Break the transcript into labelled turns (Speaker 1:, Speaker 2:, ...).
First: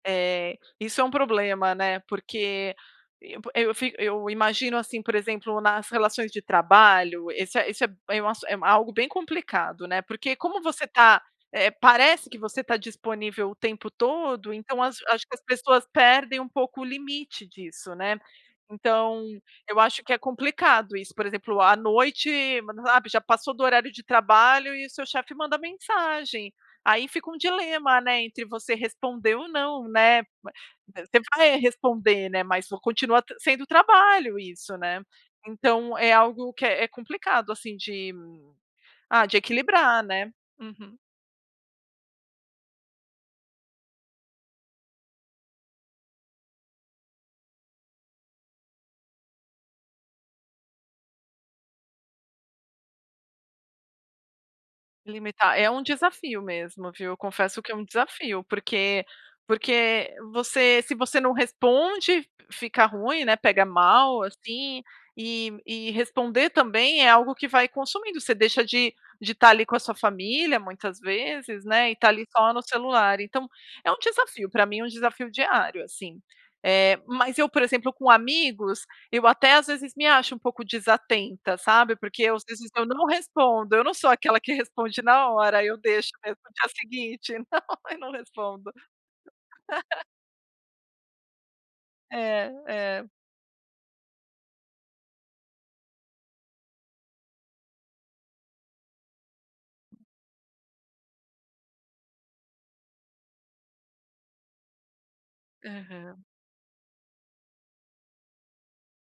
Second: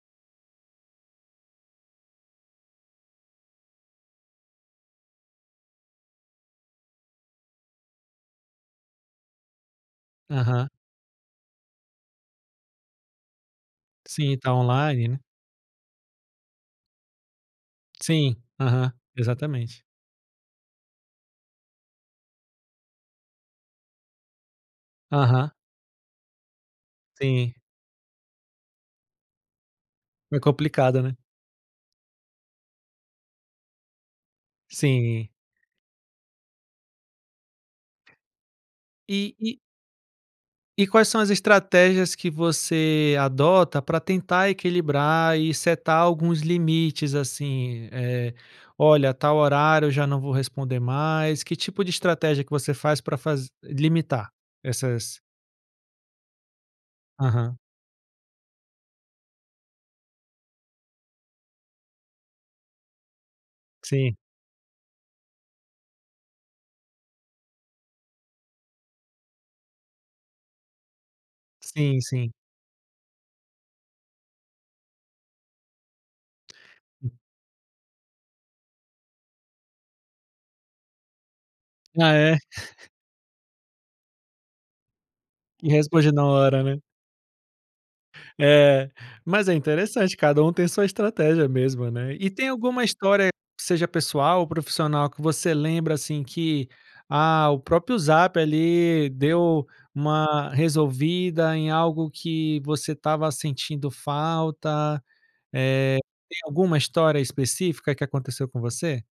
Speaker 1: Eh, isso é um problema, né, porque eu fi eu imagino, assim, por exemplo, nas relações de trabalho, esse é isso é esse é algo bem complicado, né, porque como
Speaker 2: Aham.
Speaker 1: você tá, eh, parece que você tá disponível o tempo
Speaker 2: Sim,
Speaker 1: todo,
Speaker 2: tá
Speaker 1: então acho
Speaker 2: online, né.
Speaker 1: que as pessoas perdem um pouco o limite disso, né,
Speaker 2: Sim, aham,
Speaker 1: então, eu
Speaker 2: exatamente.
Speaker 1: acho que é complicado isso, por exemplo, à noite, mas sabe, já passou do horário de trabalho e o seu chefe
Speaker 2: Aham.
Speaker 1: manda mensagem. Aí fica um
Speaker 2: Sim.
Speaker 1: dilema, né, entre você responder ou não, né?
Speaker 2: É
Speaker 1: Mas
Speaker 2: complicado, né.
Speaker 1: você vai responder, né, mas continua sendo trabalho isso, né,
Speaker 2: Sim.
Speaker 1: então é algo que é é complicado assim de, ah de
Speaker 2: E e
Speaker 1: equilibrar, né,
Speaker 2: e
Speaker 1: uhum.
Speaker 2: quais são as estratégias que você adota para tentar equilibrar e setar alguns limites assim, eh, "Olha, tal horário eu já não vou responder mais", que tipo de estratégia que você faz para fazer limitar essas
Speaker 1: Limitar, é um desafio mesmo, viu?
Speaker 2: Aham.
Speaker 1: Confesso que é um desafio, porque porque você se você não responde, fica ruim, né, pega
Speaker 2: Sim.
Speaker 1: mal assim, e e responder também é algo que vai consumindo, você deixa de de tá ali com a sua família muitas vezes, né, e
Speaker 2: Sim,
Speaker 1: tá ali
Speaker 2: sim.
Speaker 1: só no celular então, é um desafio, para mim é um desafio diário, assim. Eh, mas eu por exemplo com amigos, eu até às vezes me acho um pouco desatenta, sabe?
Speaker 2: Ah,
Speaker 1: Porque eu
Speaker 2: é?
Speaker 1: não respondo, eu não sou aquela que responde na hora, aí
Speaker 2: E
Speaker 1: eu deixo
Speaker 2: responde na
Speaker 1: mesmo no
Speaker 2: hora,
Speaker 1: dia
Speaker 2: né.
Speaker 1: seguinte, não, eu não respondo.
Speaker 2: Eh, mas é interessante, cada um tem sua estratégia mesmo, né. E e tem
Speaker 1: É,
Speaker 2: alguma
Speaker 1: é.
Speaker 2: história, seja pessoal ou profissional, que você lembra assim que, ah, o próprio Zap ali deu uma resolvida em algo que você estava sentindo falta, eh,
Speaker 1: Aham.
Speaker 2: tem alguma história específica que aconteceu com você?